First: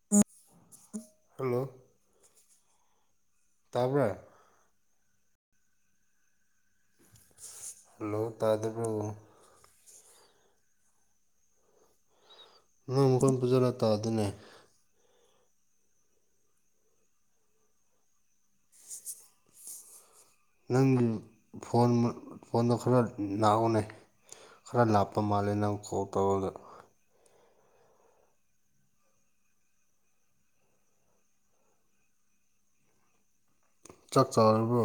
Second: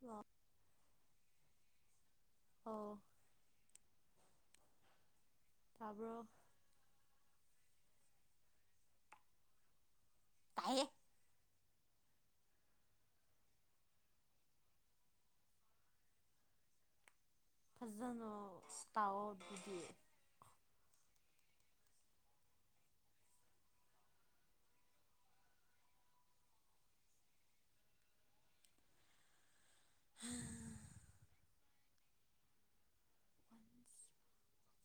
hello hello ꯑꯣ ꯇꯥꯕ꯭ꯔꯥ ꯇꯥꯕ꯭ꯔꯣ ꯍꯜꯂꯣ ꯇꯥꯗꯕꯨꯣ ꯀꯥꯏꯌꯦꯦ ꯅꯪ ꯃꯈꯣꯏ ꯄꯨꯖꯂ ꯇꯥꯗꯅꯦ ꯐꯖꯅ ꯁꯇꯥꯥꯎ ꯑꯗꯨꯗꯤ ꯅꯪꯒꯤ ꯐꯣꯟ ꯐꯣꯟꯗꯣ ꯈꯔ ꯂꯥꯛꯎꯅꯦ ꯈꯔ ꯂꯥꯞꯄ ꯃꯥꯜꯂꯦ ꯅꯪ ꯀꯣꯜ ꯇꯧꯕꯗꯣ [unintelligible] ꯆꯥꯛ ꯆꯥꯔꯕꯣ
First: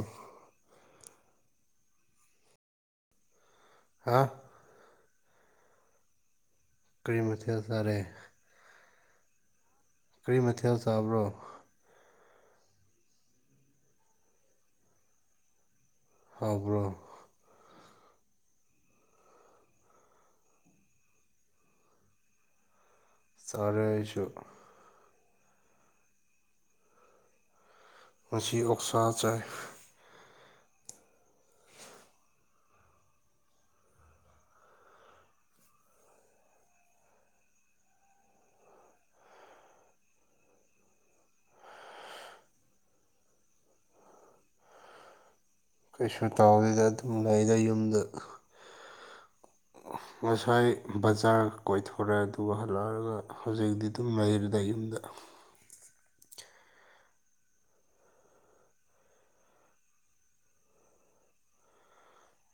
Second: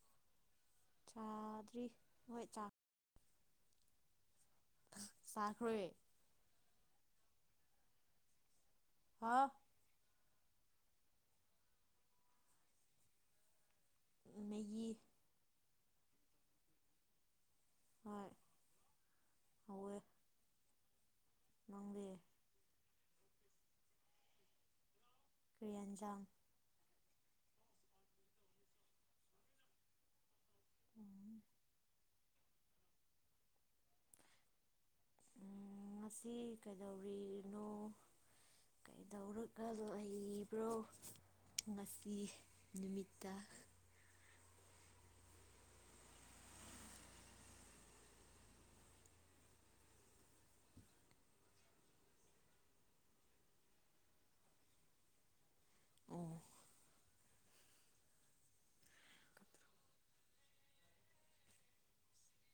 ꯆꯥꯗ꯭ꯔꯤ ꯅꯍꯣꯏ ꯆꯥ ꯍꯥꯥ ꯆꯥꯈ꯭ꯔꯦ ꯀꯔꯤꯃꯊ ꯁꯔꯦ ꯍꯥ ꯀꯔꯤ ꯃꯊꯦꯜ ꯆꯥꯕ꯭ꯔꯣ ꯃ ꯍꯥꯏꯕ꯭ꯔꯣ ꯍꯣꯏ ꯑꯣ ꯅꯪꯗꯦ ꯆꯔꯦꯁꯨ ꯄ꯭ꯔꯤꯌꯥꯟꯖꯝ ꯄꯨꯟꯁꯤ ꯑꯣꯛꯁꯥ ꯆꯥꯏ ꯎꯝ ꯉꯁꯤ ꯀꯩꯗꯧꯔꯤꯅꯣ ꯀꯩꯗꯧꯔꯛꯕ ꯍꯕ꯭ꯔꯣ ꯉꯁꯤ ꯅꯨꯃꯤꯠꯇ ꯀꯩꯁꯨ ꯇꯥꯎꯗꯗ ꯑꯗꯨꯝ ꯂꯩꯗ ꯌꯨꯝꯗ [inaudible] ꯉꯁꯥꯏ ꯕꯖꯥꯔꯒ ꯀꯣꯏꯊꯣꯔꯦ ꯑꯗꯨꯒ ꯍꯜꯂꯛꯑꯒ ꯍꯧꯖꯤꯛꯇꯤ ꯑꯗꯨꯝ ꯂꯩꯔꯗ ꯌꯨꯝꯗ ꯎꯝ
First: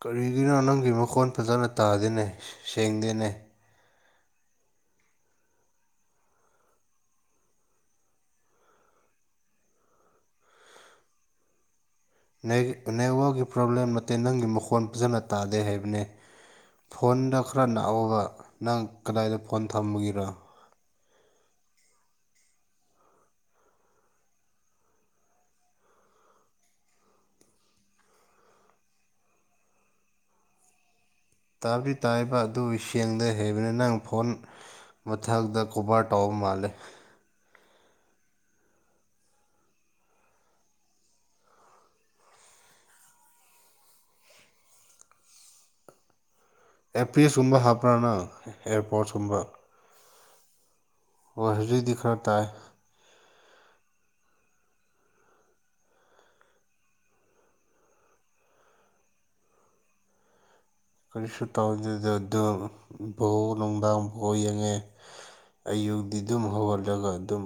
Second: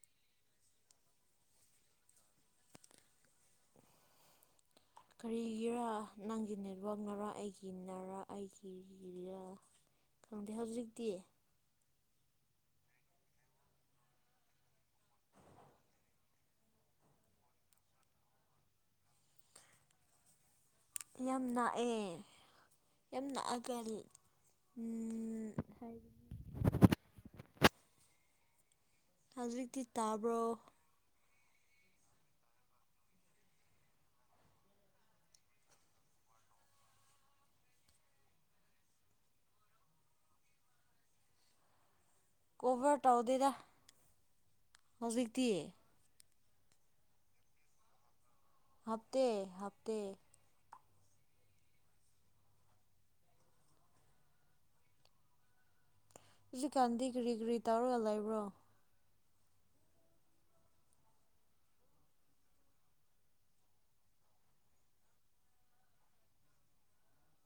ꯀꯔꯤꯒꯤꯅꯣ ꯅꯪꯒꯤ ꯃꯈꯣꯟ ꯐꯖꯅ ꯇꯥꯗꯦꯅꯦ ꯁꯦꯡꯗꯦꯅꯦ ꯀꯔꯤꯒꯤꯔ ꯅꯪꯒꯤ ꯅꯦꯠꯋꯥꯛꯅꯔ ꯑꯩꯒꯤꯟꯅꯔ ꯑꯩꯒꯤꯔ ꯈꯪꯗꯦ ꯍꯧꯖꯤꯛꯇꯤ ꯅꯦꯠꯋꯥꯛꯀꯤ ꯄ꯭ꯔꯣꯕ꯭ꯂꯦꯝ ꯅꯠꯇꯦ ꯅꯪꯒꯤ ꯃꯈꯣꯟ ꯐꯖꯅ ꯇꯥꯗꯦ ꯍꯥꯏꯕꯅꯦ ꯐꯣꯟꯗ ꯈꯔ ꯅꯥꯛꯑꯣꯕ ꯅꯪ ꯀꯗꯥꯏꯗ ꯐꯣꯟ ꯊꯝꯕꯒꯤꯔꯣ ꯌꯥꯝ ꯂꯥꯛꯑꯦ ꯌꯥꯝ ꯅꯛꯑꯀꯜꯂꯤ ꯎ ꯍꯥꯏꯗꯤ ꯍꯧꯖꯤꯛꯇꯤ ꯇꯥꯕ꯭ꯔꯣ ꯇꯥꯗꯤ ꯇꯥꯔꯤꯕ ꯑꯗꯨ ꯁꯦꯡꯗ ꯍꯩꯕꯅꯤ ꯅꯪ ꯐꯣꯟ ꯃꯊꯛꯛꯇ ꯀꯣꯕꯥꯔ ꯇꯥꯎꯕ ꯃꯥꯜꯂꯦ ꯀꯣꯚꯔ ꯇꯧꯗꯦꯗ ꯍꯧꯖꯤꯛꯇꯤ ꯑꯦꯄꯤꯁꯀꯨꯝꯕ ꯊꯛꯄꯔ ꯅꯪ ꯍꯥꯐꯇꯦ ꯑꯦꯌꯔꯄꯣꯔꯠꯁꯀꯨꯝꯕ ꯍꯥꯐꯇꯦ ꯍꯣꯏ ꯍꯧꯖꯤꯛꯗꯤ ꯈꯔ ꯇꯥꯏ ꯍꯧꯖꯤꯛꯀꯥꯟꯗꯤ ꯀꯔꯤ ꯀꯔꯤ ꯇꯧꯔꯒ ꯂꯩꯕ꯭ꯔꯣ ꯀꯔꯤꯁꯨ ꯇꯧꯗꯗ ꯑꯗꯨ ꯣꯛ ꯅꯨꯡꯗꯥꯡ ꯐ ꯌꯦꯡꯉꯦ ꯑꯌꯨꯛꯇꯤ ꯑꯗꯨꯝ ꯍꯧꯍꯜꯂꯒ ꯑꯗꯨꯝ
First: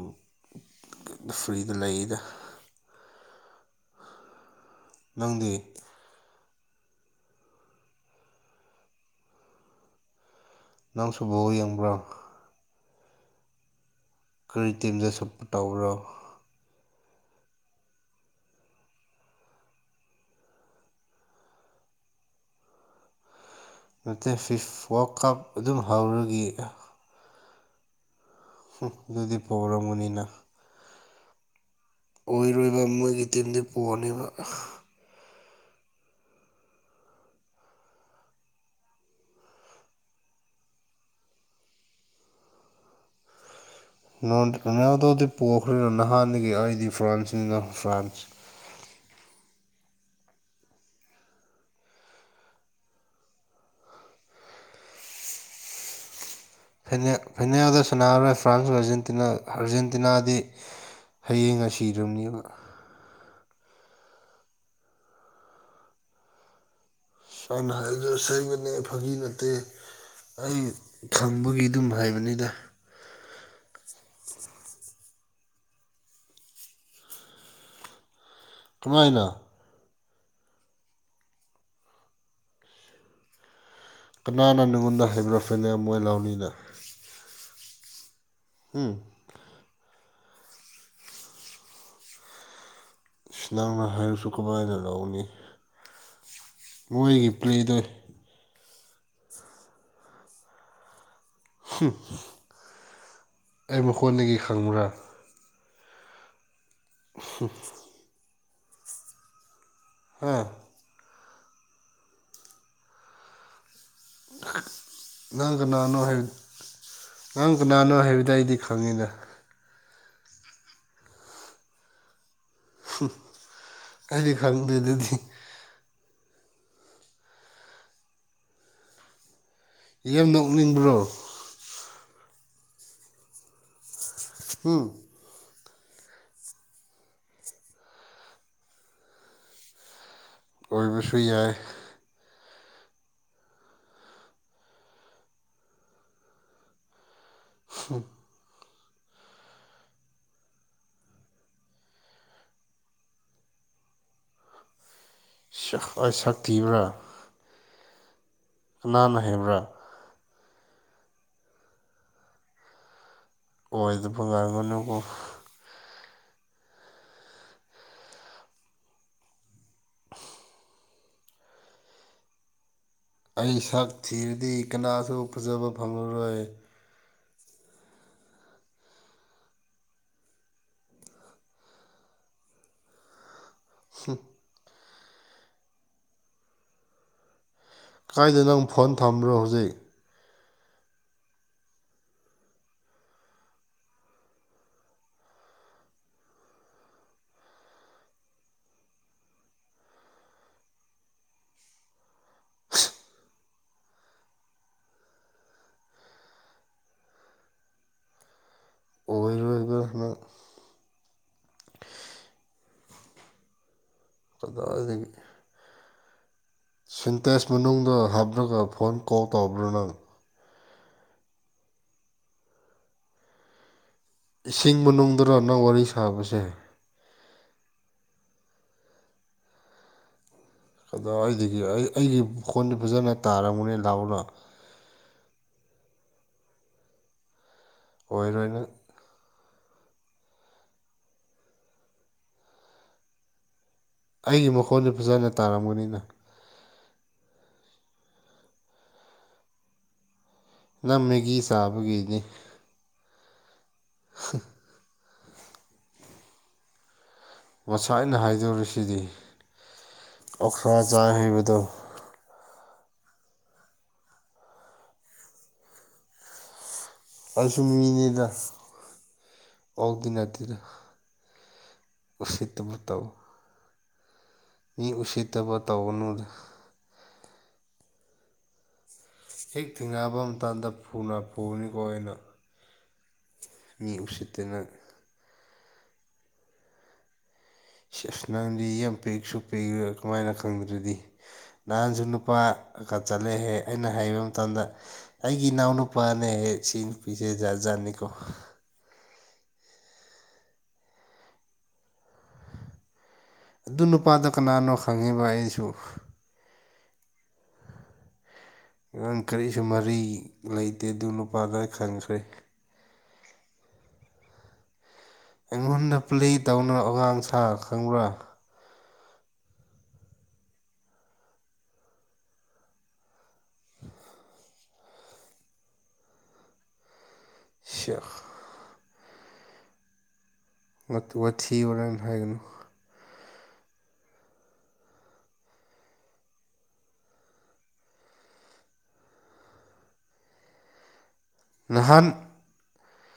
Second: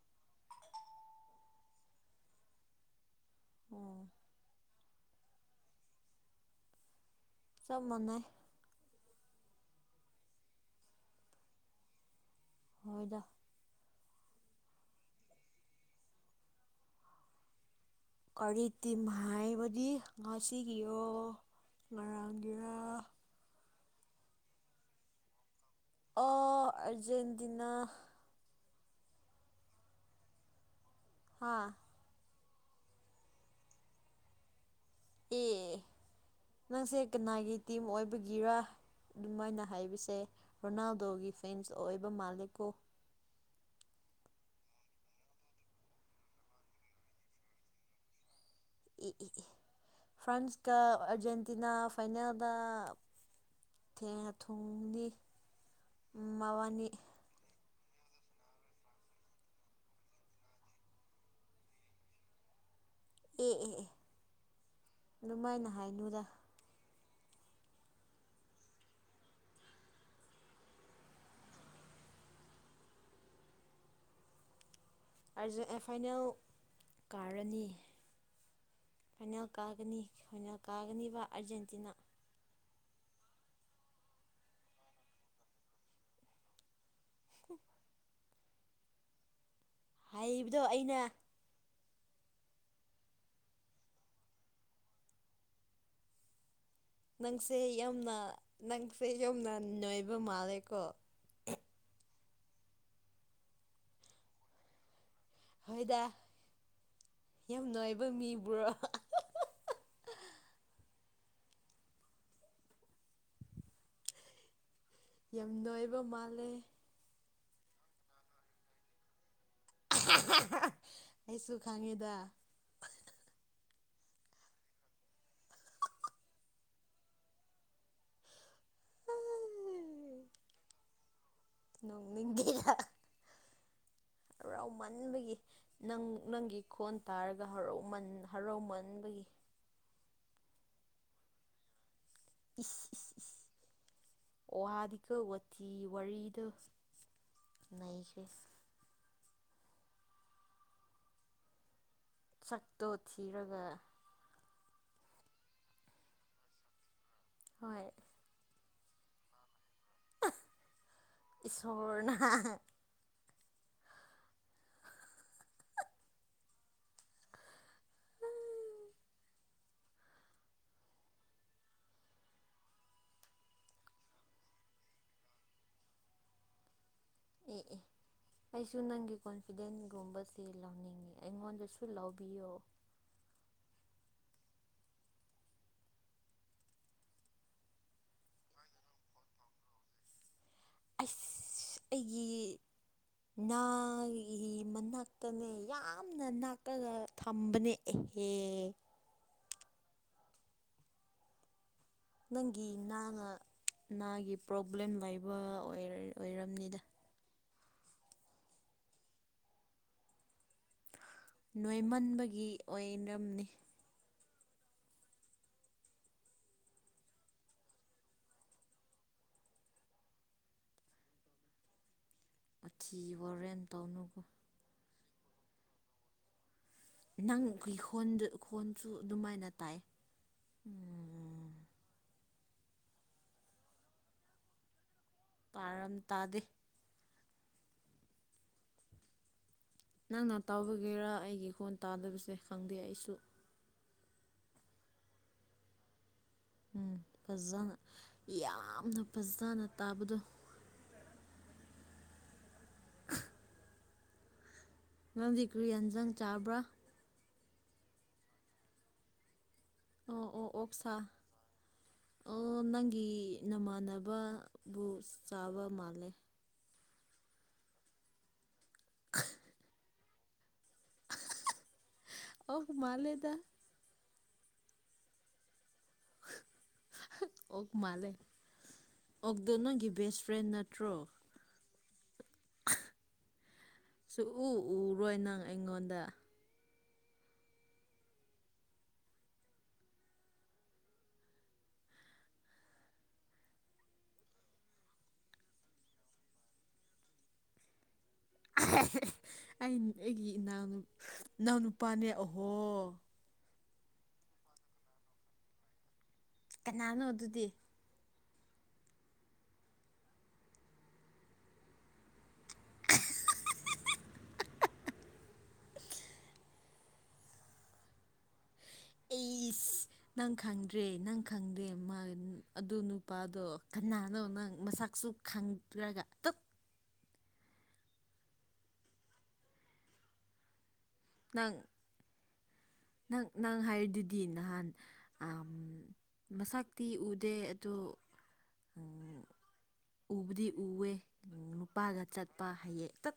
ꯐ꯭ꯔꯤꯗ ꯂꯩꯗ ꯑꯣ ꯅꯪꯗꯤ ꯆꯞ ꯃꯥꯅꯩ ꯅꯪꯁꯨ ꯕꯣꯜ ꯌꯦꯡꯕ꯭ꯔꯣ ꯍꯣꯏꯗ ꯀꯔꯤ ꯇꯤꯝꯗ ꯁꯄꫭꯠ ꯇꯧꯕ꯭ꯔꯣ ꯀꯔꯤ ꯇꯤꯝ ꯍꯥꯏꯕꯗꯤ ꯉꯥꯁꯤꯒꯤꯌꯣ ꯉꯔꯥꯡꯒꯤꯔ ꯅ ꯐꯤꯐ ꯀꯞ ꯑꯗꯨꯝ ꯍꯥꯎ ꯑ ꯑꯔꯖꯦꯟꯇꯤꯅꯥ ꯑꯗꯨꯗꯤ ꯄꯨꯔꯝꯃꯅꯤꯅ ꯍꯥꯥ ꯑꯣꯏꯔꯣꯏꯕ ꯃꯣꯏꯒꯤ ꯇꯤꯝꯗꯤ ꯄꯣꯅꯦꯕ ꯑꯦ ꯅꯪꯁꯦ ꯀꯅꯥꯒꯤ ꯇꯤꯝ ꯑꯣꯏꯕꯒꯤꯔ ꯑꯗꯨꯝꯥꯏꯅ ꯍꯥꯏꯔꯤꯁꯦ ꯔꯣꯅꯥꯜꯗꯣꯒꯤ ꯐꯦꯟꯁ ꯑꯣꯏꯕ ꯃꯥꯂꯦꯀꯣ [unintelligible] ꯔꫭꯅꯥꯜꯗꫭꯗꯤ ꯄꯣꯛꯈ꯭ꯔꯦꯅ ꯅꯍꯥꯟꯗꯒꯤ ꯑꯩꯗꯤ ꯐ꯭ꯔꯥꯟꯁꯅꯤꯅ ꯐ꯭ꯔꯥꯟꯁ ꯏ ꯏ ꯐ꯭ꯔꯥꯟꯁꯀ ꯑꯔꯖꯦꯟꯇꯤꯅꯥ ꯐꯥꯏꯅꯦꯜꯗ ꯊꯦꯡꯅ ꯊꯨꯡꯗꯤ ꯃꯕꯥꯅꯤ ꯐꯥꯏꯅꯦꯜ ꯐꯥꯏꯅꯦꯜꯗ ꯁꯥꯟꯔꯔꯣꯏ ꯐ꯭ꯔꯥꯟꯁ ꯑꯥꯔꯖꯦꯟꯇꯤꯅꯥ ꯑꯥꯔꯖꯦꯟꯇꯤꯅꯥꯗꯤ ꯍꯌꯦꯡꯒ ꯁꯤꯗ꯭ꯔꯕꯅꯦꯕ ꯑꯦ ꯑꯦ ꯑꯦ ꯑꯗꯨꯃꯥꯏꯅ ꯍꯥꯏꯅꯨꯗ ꯁꯥꯏꯅ ꯍꯥꯏꯕꯗꯨ ꯑꯁꯦꯡꯕꯅꯦ ꯐꯥꯒꯤ ꯅꯠꯇꯦ ꯑꯩ ꯈꯪꯕꯒꯤ ꯑꯗꯨꯝ ꯍꯥꯏꯕꯅꯤꯗ ꯑꯩꯁꯨ ꯑꯦ ꯐꯥꯏꯅꯦꯜ ꯀꯥꯔꯅꯤ ꯀꯃꯥꯏꯅ ꯐꯥꯏꯅꯦꯜ ꯀꯥꯒꯅꯤ ꯐꯥꯏꯅꯦꯜ ꯀꯥꯒꯅꯤꯕ ꯑꯥꯔꯖꯦꯟꯇꯤꯅꯥ ꯀꯅꯥꯅ ꯅꯉꯣꯟꯗ ꯍꯥꯏꯕ꯭ꯔ ꯐꯥꯏꯅꯦꯜ ꯃꯣꯏ ꯂꯥꯎꯅꯤꯅ ꯍꯝ ꯍꯥꯏꯕꯗꯣ ꯑꯩꯅ ꯁꯤ ꯅꯪꯅ ꯍꯥꯏꯔꯁꯨ ꯀꯃꯥꯏꯅ ꯂꯧꯅꯤ ꯃꯣꯏꯒꯤ ꯅꯪꯁꯦ ꯄ꯭ꯂꯦꯗꯣ ꯌꯥꯝꯅ ꯅꯪꯁꯦ ꯌꯥꯝꯅ ꯅꯣꯏꯕ ꯃꯥꯜꯂꯦꯀꯣ ꯍꯪ ꯑꯩ ꯃꯈꯣꯟꯗꯒꯤ ꯈꯪꯕ꯭ꯔꯥ ꯍꯣꯏꯗ ꯌꯥꯝ ꯅꫭꯏꯕ ꯃꯤꯕꯨꯔꯣ ꯍꯥ ꯌꯥꯝ ꯅꯪ ꯀꯅꯥꯅꯣ ꯅꯣꯏꯕ ꯍꯥꯏꯌꯨ ꯃꯥꯜꯂꯦ ꯅꯪ ꯀꯅꯥꯅꯣ ꯍꯥꯏꯕꯗ ꯑꯩꯗꯤ ꯈꯪꯉꯦꯅ [unintelligible] ꯑꯩꯁꯨ ꯈꯪꯉꯤꯗ ꯍꯪ ꯑꯩꯗꯤ ꯈꯪꯗꯦ ꯗꯨꯗꯤ ꯌꯥꯝ ꯅꯣꯛꯅꯤꯡꯕ꯭ꯔꯣ [unintelligible] ꯍꯨꯝ ꯍꯔꯥꯎꯃꯟꯕꯒꯤ ꯅꯪ ꯅꯪꯒꯤ ꯈꯣꯟ ꯇꯥꯔꯒ ꯍꯔꯥꯎꯃꯟ ꯍꯔꯥꯎꯃꯟꯕꯒꯤ ꯑꯣꯏꯕꯁꯨ ꯌꯥꯏ ꯏꯁ ꯏꯁ ꯏꯁ [unintelligible] ꯋꯥꯊꯤ ꯋꯥꯔꯤꯗꫭ ꯅꯩꯈ꯭ꯔꯦ ꯁꯛꯇꯣ ꯊꯤꯔꯒ [unintelligible] ꯑꯩ ꯁꯛ ꯊꯤꯕ꯭ꯔꯥ ꯍꯣꯏ ꯀꯅꯥꯅ ꯍꯥꯏꯕ꯭ꯔꯥ [unintelligible] ꯏꯁꯣꯔꯅ [unintelligible] ꯑꯦ ꯑꯩ ꯁꯛ ꯊꯤꯔꯗꯤ ꯀꯅꯥꯁꯨ ꯐꯖꯕ ꯐꯪꯂꯔꯣꯏ ꯑꯦ ꯑꯦ ꯑꯩꯁꯨ ꯅꯪꯒꯤ ꯀꯣꯟꯐꯤꯗꯦꯟꯒꯨꯝꯕꯁꯦ ꯂꯧꯅꯤꯡꯉꯤ ꯑꯩꯉꯣꯟꯗꯁꯨ ꯂꯧꯕꯤꯌꯣ ꯍꯨꯝ ꯀꯥꯏꯗꯅꯣ ꯅꯪ ꯐꯣꯟ ꯊꯝꯕ꯭ꯔꯣ ꯍꯧꯖꯤꯛ ꯑꯁ ꯑꯩꯒꯤ ꯅꯥꯒꯤ ꯃꯅꯥꯛꯇꯅꯦ ꯌꯥꯝꯅ ꯅꯥꯛꯂꯒ ꯊꯝꯕꯅꯦ [unintelligible] ꯅꯪꯒꯤꯅꯥ ꯉ ꯅꯥꯒꯤ ꯄ꯭ꯔꯣꯕ꯭ꯂꯦꯝ ꯂꯩꯕ ꯑꯣꯏꯔ ꯑꯣꯢꯔꯝꯅꯤꯗ [unintelligible] [unintelligible] ꯅꯣꯏꯃꯟꯕꯒꯤ ꯑꯣꯏꯔꯝꯅꯤ ꯀꯗꯥꯏꯗꯒꯤ ꯁꯤꯟꯇꯦꯁ ꯃꯅꯨꯡꯗ ꯍꯥꯞꯂꯒ ꯐꯣꯟ ꯀꯣꯜ ꯇꯧꯔꯕ꯭ꯔꯥ ꯅꯪ ꯋꯤꯊꯤ ꯋꯥꯔꯦꯝ ꯇꯧꯅꯨꯒꯣ ꯏꯁꯤꯡ ꯃꯅꯨꯡꯗꯔꯣ ꯅꯪ ꯋꯥꯔꯤ ꯁꯥꯕꯁꯦ ꯅꯪꯒꯤ ꯈꯣꯟ ꯈꯣꯟꯁꯨ ꯑꯗꯨꯃꯥꯏꯅ ꯇꯥꯏ ꯎꯝ ꯑꯗꯣ ꯑꯩꯗꯒꯤ ꯑꯩ ꯑꯩꯒꯤ ꯈꯣꯟꯗꯤ ꯐꯖꯅ ꯇꯥꯔꯝꯒꯅꯤ ꯂꯥꯎꯅ ꯄꯥꯟ ꯇꯥꯗꯦ ꯑꯣꯏꯔꯣꯏꯅ ꯅꯪꯅ ꯇꯥꯎꯕꯤꯒꯦꯔꯥ ꯑꯩꯒꯤ ꯈꯣꯟ ꯇꯥꯗꯕꯁꯦ ꯈꯪꯗꯦ ꯑꯩꯁꯨ ꯑꯩꯒꯤ ꯃꯈꯣꯟꯗꯤ ꯐꯖꯅ ꯇꯥꯔꯝꯒꯅꯤꯅ ꯎꯝ ꯐꯖꯅ ꯌꯥꯝꯅ ꯐꯖꯅ ꯇꯥꯕꯗꯣ ꯅꯪ ꯃꯦꯒꯤ ꯆꯥꯕꯒꯤꯅꯦ ꯍꯪ [inaudible] ꯅꯪꯗꯤ ꯀ꯭ꯔꯤ ꯌꯥꯟꯁꯥꯡ ꯆꯥꯕ꯭ꯔꯥ ꯉꯁꯥꯢꯅ ꯍꯥꯏꯗꯣꯔꯁꯤꯗꯤ ꯑꯣ ꯑꯣ ꯑꯣꯛꯁꯥꯥ ꯍꯥꯏꯕꯗꯣ ꯑꯣ ꯅꯪꯒꯤ ꯅꯃꯥꯟꯅꯕꯕꯨ ꯆꯥꯕ ꯃꯥꯜꯂꯦ ꯑꯩꯁꯨ ꯃꯤꯅꯤꯗ ꯑꯣꯛꯇꯤ ꯅꯠꯇꯦꯗ ꯑꯣꯛ ꯎꯁꯤꯠꯇꯕ ꯇꯧ ꯃꯥꯂꯦꯗ ꯃꯤ ꯎꯁꯤꯠꯇꯕ ꯇꯧꯒꯅꯨꯗ ꯑꯣꯛ ꯃꯥꯜꯂꯦ ꯑꯣꯛꯗꯣ ꯅꯪꯒꯤ ꯕꯦꯁ ꯐ꯭ꯔꯦꯟ ꯅꯠꯇ꯭ꯔꯣ ꯐꯨꯒꯅꯤꯀꯣ ꯑꯩꯅꯥ ꯁꯨꯛꯎ ꯅꯪ ꯎꯔꯣꯏ ꯅꯪ ꯑꯩꯉꯣꯡꯗ ꯑꯁ ꯅꯪꯗꯤ ꯌꯥꯝ ꯄꯤꯛꯁꯨ ꯄꯤꯛꯑ ꯀꯃꯥꯏꯅ ꯈꯪꯗ꯭ꯔꯗꯤ ꯅꯍꯥꯟꯁꯨ ꯅꯨꯄꯥꯒ ꯆꯠꯂꯦꯍꯦ ꯑꯩꯅ ꯍꯥꯢꯕ ꯃꯇꯝꯗ ꯑꯩꯒꯤ ꯏꯅꯥꯎ ꯅꯨꯨꯄꯥꯅꯦꯍꯦ ꯁꯤ ꯅꯨꯄꯤꯁꯦ ꯖꯥꯠ ꯖꯥꯠꯅꯤꯀꯣ ꯑꯩ ꯑꯩꯒꯤ ꯏꯅꯥꯎ ꯏꯅꯥꯎꯅꯨꯄꯥꯅꯦ ꯑꯍꯣ ꯑꯗꯨ ꯅꯨꯄꯥꯗ ꯀꯅꯥꯅꯣ ꯈꯪꯉꯤꯕ ꯑꯩꯁꯨ ꯀꯅꯥꯅꯣ ꯑꯗꯨꯗꯤ ꯅꯥ ꯀꯔꯤꯁꯨ ꯃꯔꯤ ꯂꯩꯇꯦ ꯑꯗꯨ ꯅꯨꯄꯥꯗꯣ ꯈꯪꯈ꯭ꯔꯦ ꯑꯩꯉꯣꯟꯗ ꯄꯨꯂꯤ ꯇꯧꯅꯨ ꯑꯉꯥꯡ ꯁꯥ ꯈꯪꯕ꯭ꯔꯥ ꯑꯩꯁ ꯅꯪ ꯈꯪꯗ꯭ꯔꯦ ꯅꯪ ꯈꯪꯗꯦ ꯃꯥ ꯑꯗꯨ ꯅꯨꯄꯥꯗꯣ ꯀꯅꯥꯅꯣ ꯅꯪ ꯃꯁꯛꯁꯨ ꯈꯪꯗ꯭ꯔꯒ ꯇꯨꯞ ꯁꯤꯌꯥ ꯅꯪ ꯋꯥꯊꯤ ꯋꯥꯔꯦꯝ ꯍꯥꯏꯒꯅꯨ ꯅꯪ ꯅꯪ ꯍꯥꯏꯔꯤꯗꯨꯗꯤ ꯅꯍꯥꯟ ꯃꯁꯛꯇꯤ ꯎꯗꯦ ꯑꯗꯣ ꯎꯕꯨꯗꯤ ꯎꯋꯦ ꯅꯨꯄꯥꯒ ꯅꯍꯥꯟ ꯆꯠꯄ ꯍꯥꯏꯌꯦ ꯇꯠ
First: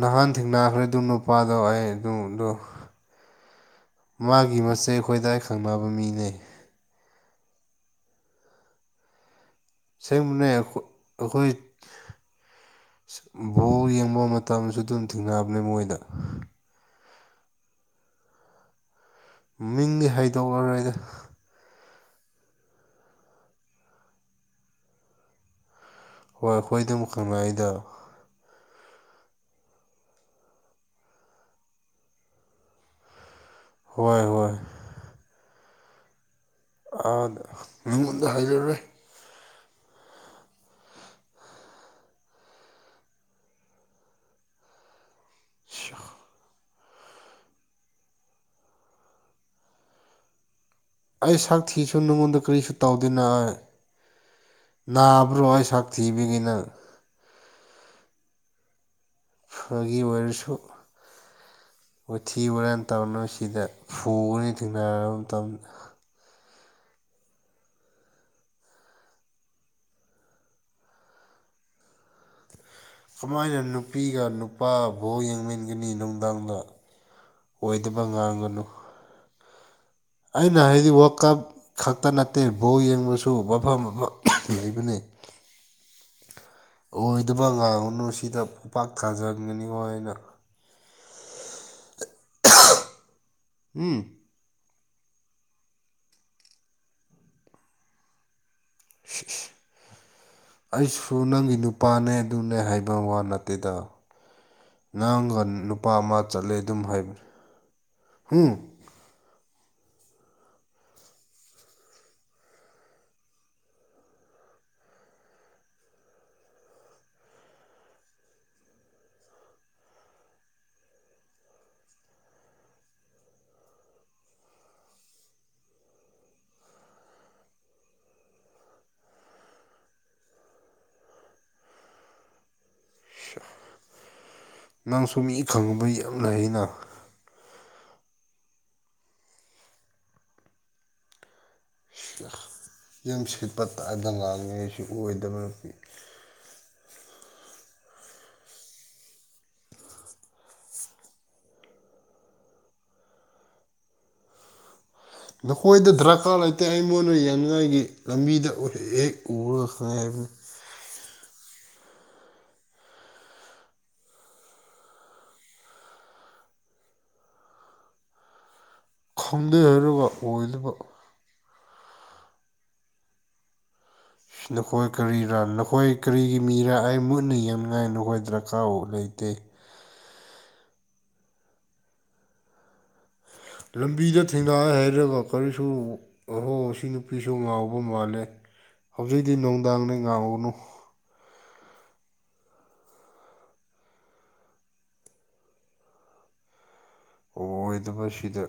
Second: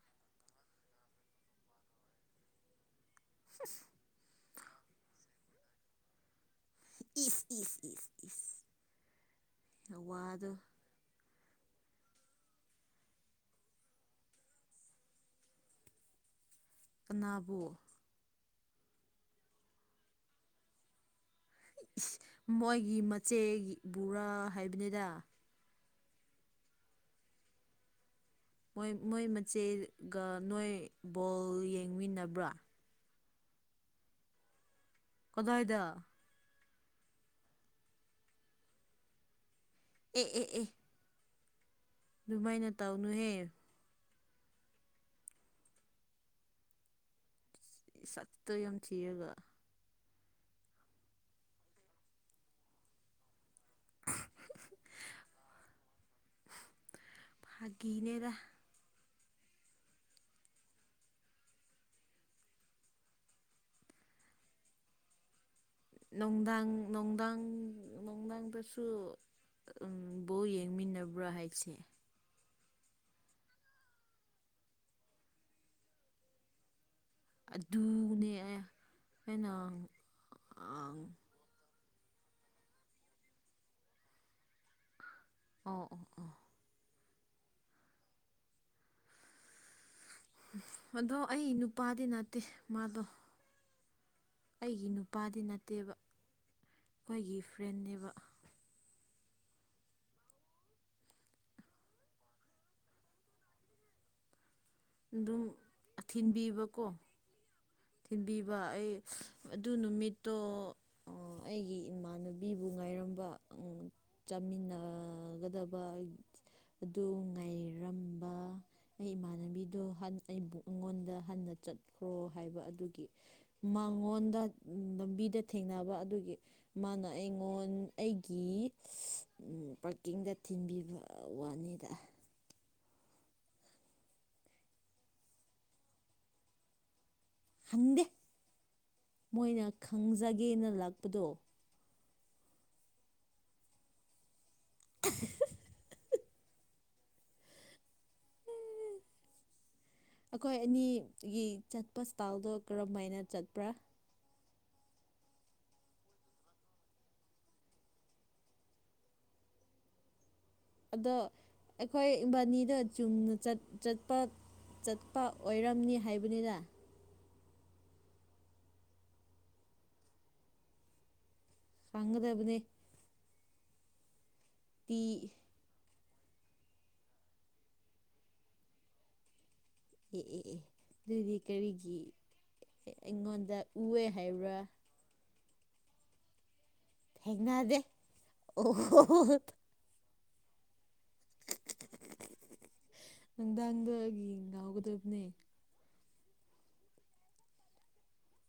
ꯅꯍꯥꯟ ꯊꯦꯡꯅꯈ꯭ꯔꯦ ꯑꯗꯨ ꯅꯨꯄꯥꯗꯣ ꯑꯩ ꯑꯗꯨꯗꯣ ꯁꯤꯏꯁ ꯃꯥꯒꯤ ꯃꯆꯦ ꯈꯣꯏꯗꯣ ꯑꯩꯒ ꯈꯪꯅꯕ ꯃꯤꯅꯦ ꯏꯁ ꯏꯁ ꯏꯁ ꯏꯁ ꯁꯦꯡꯕꯅꯦ ꯋꯥꯗꯣ ꯑꯩꯈꯣꯏ ꯕꯣꯜ ꯌꯦꯡꯕ ꯃꯇꯝꯁꯨ ꯑꯗꯨꯝ ꯊꯦꯡꯅꯕꯅꯦ ꯃꯣꯏꯗ ꯀꯅꯥꯕꯨ ꯃꯤꯡꯗꯤ ꯍꯩꯗꯣꯛꯂꯔꯣꯏꯗ ꯃꯣꯏꯒꯤ ꯃꯆꯦꯒꯤ ꯕꯨꯔꯥ ꯍꯥꯏꯕꯅꯤꯗ ꯍꯣꯏ ꯑꯩꯈꯣꯏ ꯑꯗꯨꯝ ꯈꯪꯅꯩꯗ ꯃꯣꯏ ꯃꯣꯏ ꯃꯆꯦꯒ ꯅꯣꯏ ꯕꯣꯜ ꯌꯦꯡꯃꯤꯟꯅꯕ꯭ꯔꯥ ꯍꯣꯏ ꯍꯣꯏ ꯀꯗꯥꯏꯗ ꯑꯗ ꯃꯤꯉꯣꯟꯗ ꯍꯥꯏꯔꯔꯣꯏ ꯑꯦ ꯑꯦ ꯑꯦ ꯑꯗꯨꯃꯥꯏꯅ ꯇꯧꯅꯨꯍꯦ ꯁꯤꯑꯥ ꯁꯠꯇꯣ ꯌꯥꯝ ꯊꯤꯔꯒ ꯑꯩ ꯁꯛ ꯊꯤꯁꯨ ꯅꯪꯉꯣꯟꯗ ꯀꯔꯤꯁꯨ ꯇꯧꯗꯦꯅ ꯅꯥꯕ꯭ꯔꯣ ꯑꯩ ꯁꯛ ꯊꯤꯕꯒꯤꯅꯪ ꯐꯥꯒꯤ ꯅꯦꯗ ꯐꯒꯤ ꯑꯣꯏꯔꯁꯨ ꯋꯊꯤ ꯋꯥꯨꯔꯥꯟ ꯇꯧꯅꯨ ꯁꯤꯗ ꯐꯨꯒꯅꯤ ꯊꯦꯡꯅꯔꯕ ꯃꯇꯝꯗ ꯅꯨꯡꯗꯥꯡ ꯅꯨꯡꯗꯥꯡ ꯅꯨꯡꯗꯥꯡꯗꯁꯨ ꯕꯣ ꯌꯦꯡꯃꯤꯟꯅꯕ꯭ꯔꯥ ꯍꯥꯏꯁꯦ ꯀꯃꯥꯏꯅ ꯅꯨꯄꯤꯒ ꯅꯨꯄꯥꯒ ꯕꯣꯜ ꯌꯦꯡꯃꯤꯟꯅꯒꯅꯤ ꯅꯨꯡꯗꯥꯡꯗ ꯑꯣꯏꯗꯕ ꯑꯗꯨꯅꯦ ꯉꯥꯡꯒꯅꯨ ꯑꯩꯅ ꯑꯩꯅ ꯍꯥꯏꯗꯤ ꯑꯣ ꯋꯥꯜ ꯀꯞ ꯈꯛꯇ ꯅꯠꯇꯦ ꯕꯣꯜ ꯌꯦꯡꯉꯨꯆꯣ ꯃꯐꯝ ꯃꯐꯝ ꯂꯩꯕꯅꯤ ꯑꯣ ꯑꯣꯏꯗꯕ ꯉꯥꯡꯉꯨꯅꯨ ꯁꯤꯗ ꯈꯨꯄꯥꯛ ꯊꯥꯖꯟꯒꯅꯤꯉꯣ ꯍꯥꯏꯅ ꯎ ꯑꯗꯣ ꯑꯩ ꯅꯨꯄꯥꯗꯤ ꯅꯠꯇꯦ ꯃꯥꯗꯣ ꯎꯝ ꯑꯩꯒꯤ ꯅꯨꯄꯥꯗꯤ ꯅꯠꯇꯦꯕ ꯑꯩꯈꯣꯏꯒꯤ ꯐ꯭ꯔꯦꯟꯅꯦꯕ [unintelligible] ꯑꯩꯁꯨ ꯅꯪꯒꯤ ꯅꯨꯄꯥꯅꯦ ꯑꯗꯨꯅꯦ ꯍꯥꯏꯕ ꯋꯥ ꯅꯠꯇꯦꯗ ꯅꯪꯒ ꯑꯗꯨꯝ ꯅꯨꯄꯥ ꯑꯃ ꯆꯠꯂꯦ ꯑꯗꯨꯝ ꯊꯤꯟꯕꯤꯕꯀꯣ ꯍꯥꯏꯕꯅꯤ ꯊꯤꯟꯕꯤꯕ ꯑꯩ ꯑꯗꯨ ꯅꯨꯃꯤꯠꯇꯣ ꯑꯩꯒꯤ ꯏꯃꯥꯟꯅꯕꯤꯕꯨ ꯉꯥꯏꯔꯝꯕ ꯎ ꯆꯥꯃꯤꯟꯅꯒꯗꯕ ꯑꯗꯨ ꯉꯥꯏꯔꯝꯕ ꯑꯩ ꯏꯃꯥꯟꯅꯕꯤꯗꯣ ꯑꯩꯕꯨ ꯑꯩꯉꯣꯟꯗ ꯍꯟꯅ ꯆꯠꯈ꯭ꯔꯣ ꯍꯥꯏꯕ ꯑꯗꯨꯒꯤ ꯃꯉꯣꯟꯗ ꯂꯝꯕꯤꯗ ꯊꯦꯡꯅꯕ ꯑꯗꯨꯒꯤ ꯃꯥꯅ ꯑꯩꯉꯣꯟ ꯑꯩꯒꯤ ꯄꯥꯔꯀꯤꯡꯗ ꯊꯤꯟꯕꯤꯕ ꯋꯥꯅꯤꯗ ꯅꯪꯁꯨ ꯃꯤ ꯈꯪꯉꯕ ꯌꯥꯝ ꯂꯩ ꯑꯩꯅ ꯈꯪꯗꯦ ꯃꯣꯏꯅ ꯈꯪꯖꯒꯦꯅ ꯂꯥꯛꯄꯗꯣ ꯌꯨꯝ ꯁꯤꯠꯄ ꯇꯗ ꯉꯥꯡꯑꯦꯁꯨ ꯑꯣꯏꯗꯕ ꯁꯤ ꯑꯩꯈꯣꯏ ꯑꯅꯤꯒꯤ ꯆꯠꯄ ꯏꯁꯇꯥꯜꯗꯣ ꯀꯔꯝꯃꯥꯏꯅ ꯆꯠꯄ꯭ꯔꯥ ꯅꯈꯣꯏꯗ ꯗꯔꯀꯥꯔ ꯂꯩꯇꯦ ꯑꯩꯉꯣꯟꯗ ꯌꯥꯅꯤꯡꯉꯥꯏꯒꯤ ꯂꯝꯕꯤꯗ ꯍꯦꯛ ꯍꯦꯛ ꯎꯔꯒ ꯈꯪꯉꯦ ꯍꯥꯏꯕꯅꯤ ꯑꯗꯣ ꯑꯩꯈꯣꯏ ꯏꯕꯥꯅꯤꯗ ꯆꯨꯝꯅ ꯆꯠ ꯆꯠꯄ ꯆꯠꯄ ꯑꯣꯏꯔꯝꯅꯤ ꯍꯥꯏꯕꯅꯤꯗ ꯈꯪꯗꯦ ꯑꯗꯨꯒ ꯑꯣꯏꯗꯕ ꯄꯥꯡꯒꯗꯕꯅꯤ [unintelligible] ꯅꯈꯣꯏ ꯇꯤ ꯀꯔꯤꯔꯥ ꯅꯈꯣꯏ ꯀꯔꯤꯒꯤ ꯃꯤꯔ ꯑꯩ ꯃꯨꯠꯅ ꯌꯦꯡꯅꯤꯡꯉꯥꯏ ꯅꯈꯣꯏ ꯗꯔꯀꯥꯔ ꯂꯩꯇꯦ ꯑꯦ ꯑꯦ ꯑꯦ ꯑꯗꯨꯗꯤ ꯀꯔꯤꯒꯤ ꯑꯩꯉꯣꯟꯗ ꯎꯑꯦ ꯂꯝꯕꯤꯗ ꯍꯥꯏꯕ꯭ꯔꯥ ꯊꯦꯡꯅꯩ ꯍꯥꯏꯔꯒ ꯀꯔꯤꯁꯨ ꯑꯍꯣ ꯁꯤ ꯅꯨꯄꯤꯁꯨ ꯉꯥꯎꯕ ꯊꯦꯡꯅꯗꯦ ꯃꯥꯜꯂꯦ ꯑꯣ ꯍꯧꯖꯤꯛꯇꯤ ꯅꯣꯡꯗꯥꯡꯗ ꯉꯥꯎꯎꯨꯅꯨ ꯅꯨꯡꯗꯥꯡꯗ ꯌꯦ ꯉꯎꯒꯗꯕꯅꯦ ꯑꯣꯏꯗꯕꯁꯤꯗ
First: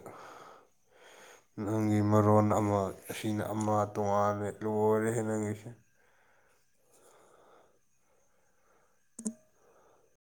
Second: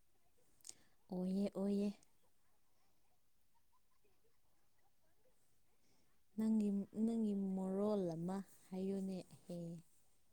ꯑꯣꯏꯌꯦ ꯑꯣꯏꯌꯦ ꯅꯪꯒꯤ ꯃꯔꯣꯟ ꯑꯃ ꯑꯁꯤꯅ ꯑꯃ ꯇꯣꯉꯥꯟꯜꯂꯦ ꯂꯣꯏꯔꯦꯍꯦ ꯅꯪꯒꯤ ꯅꯪꯒꯤ ꯅꯪꯒꯤ ꯃꯣꯜ ꯑꯃ ꯍꯥꯏꯌꯨꯅꯦꯍꯦ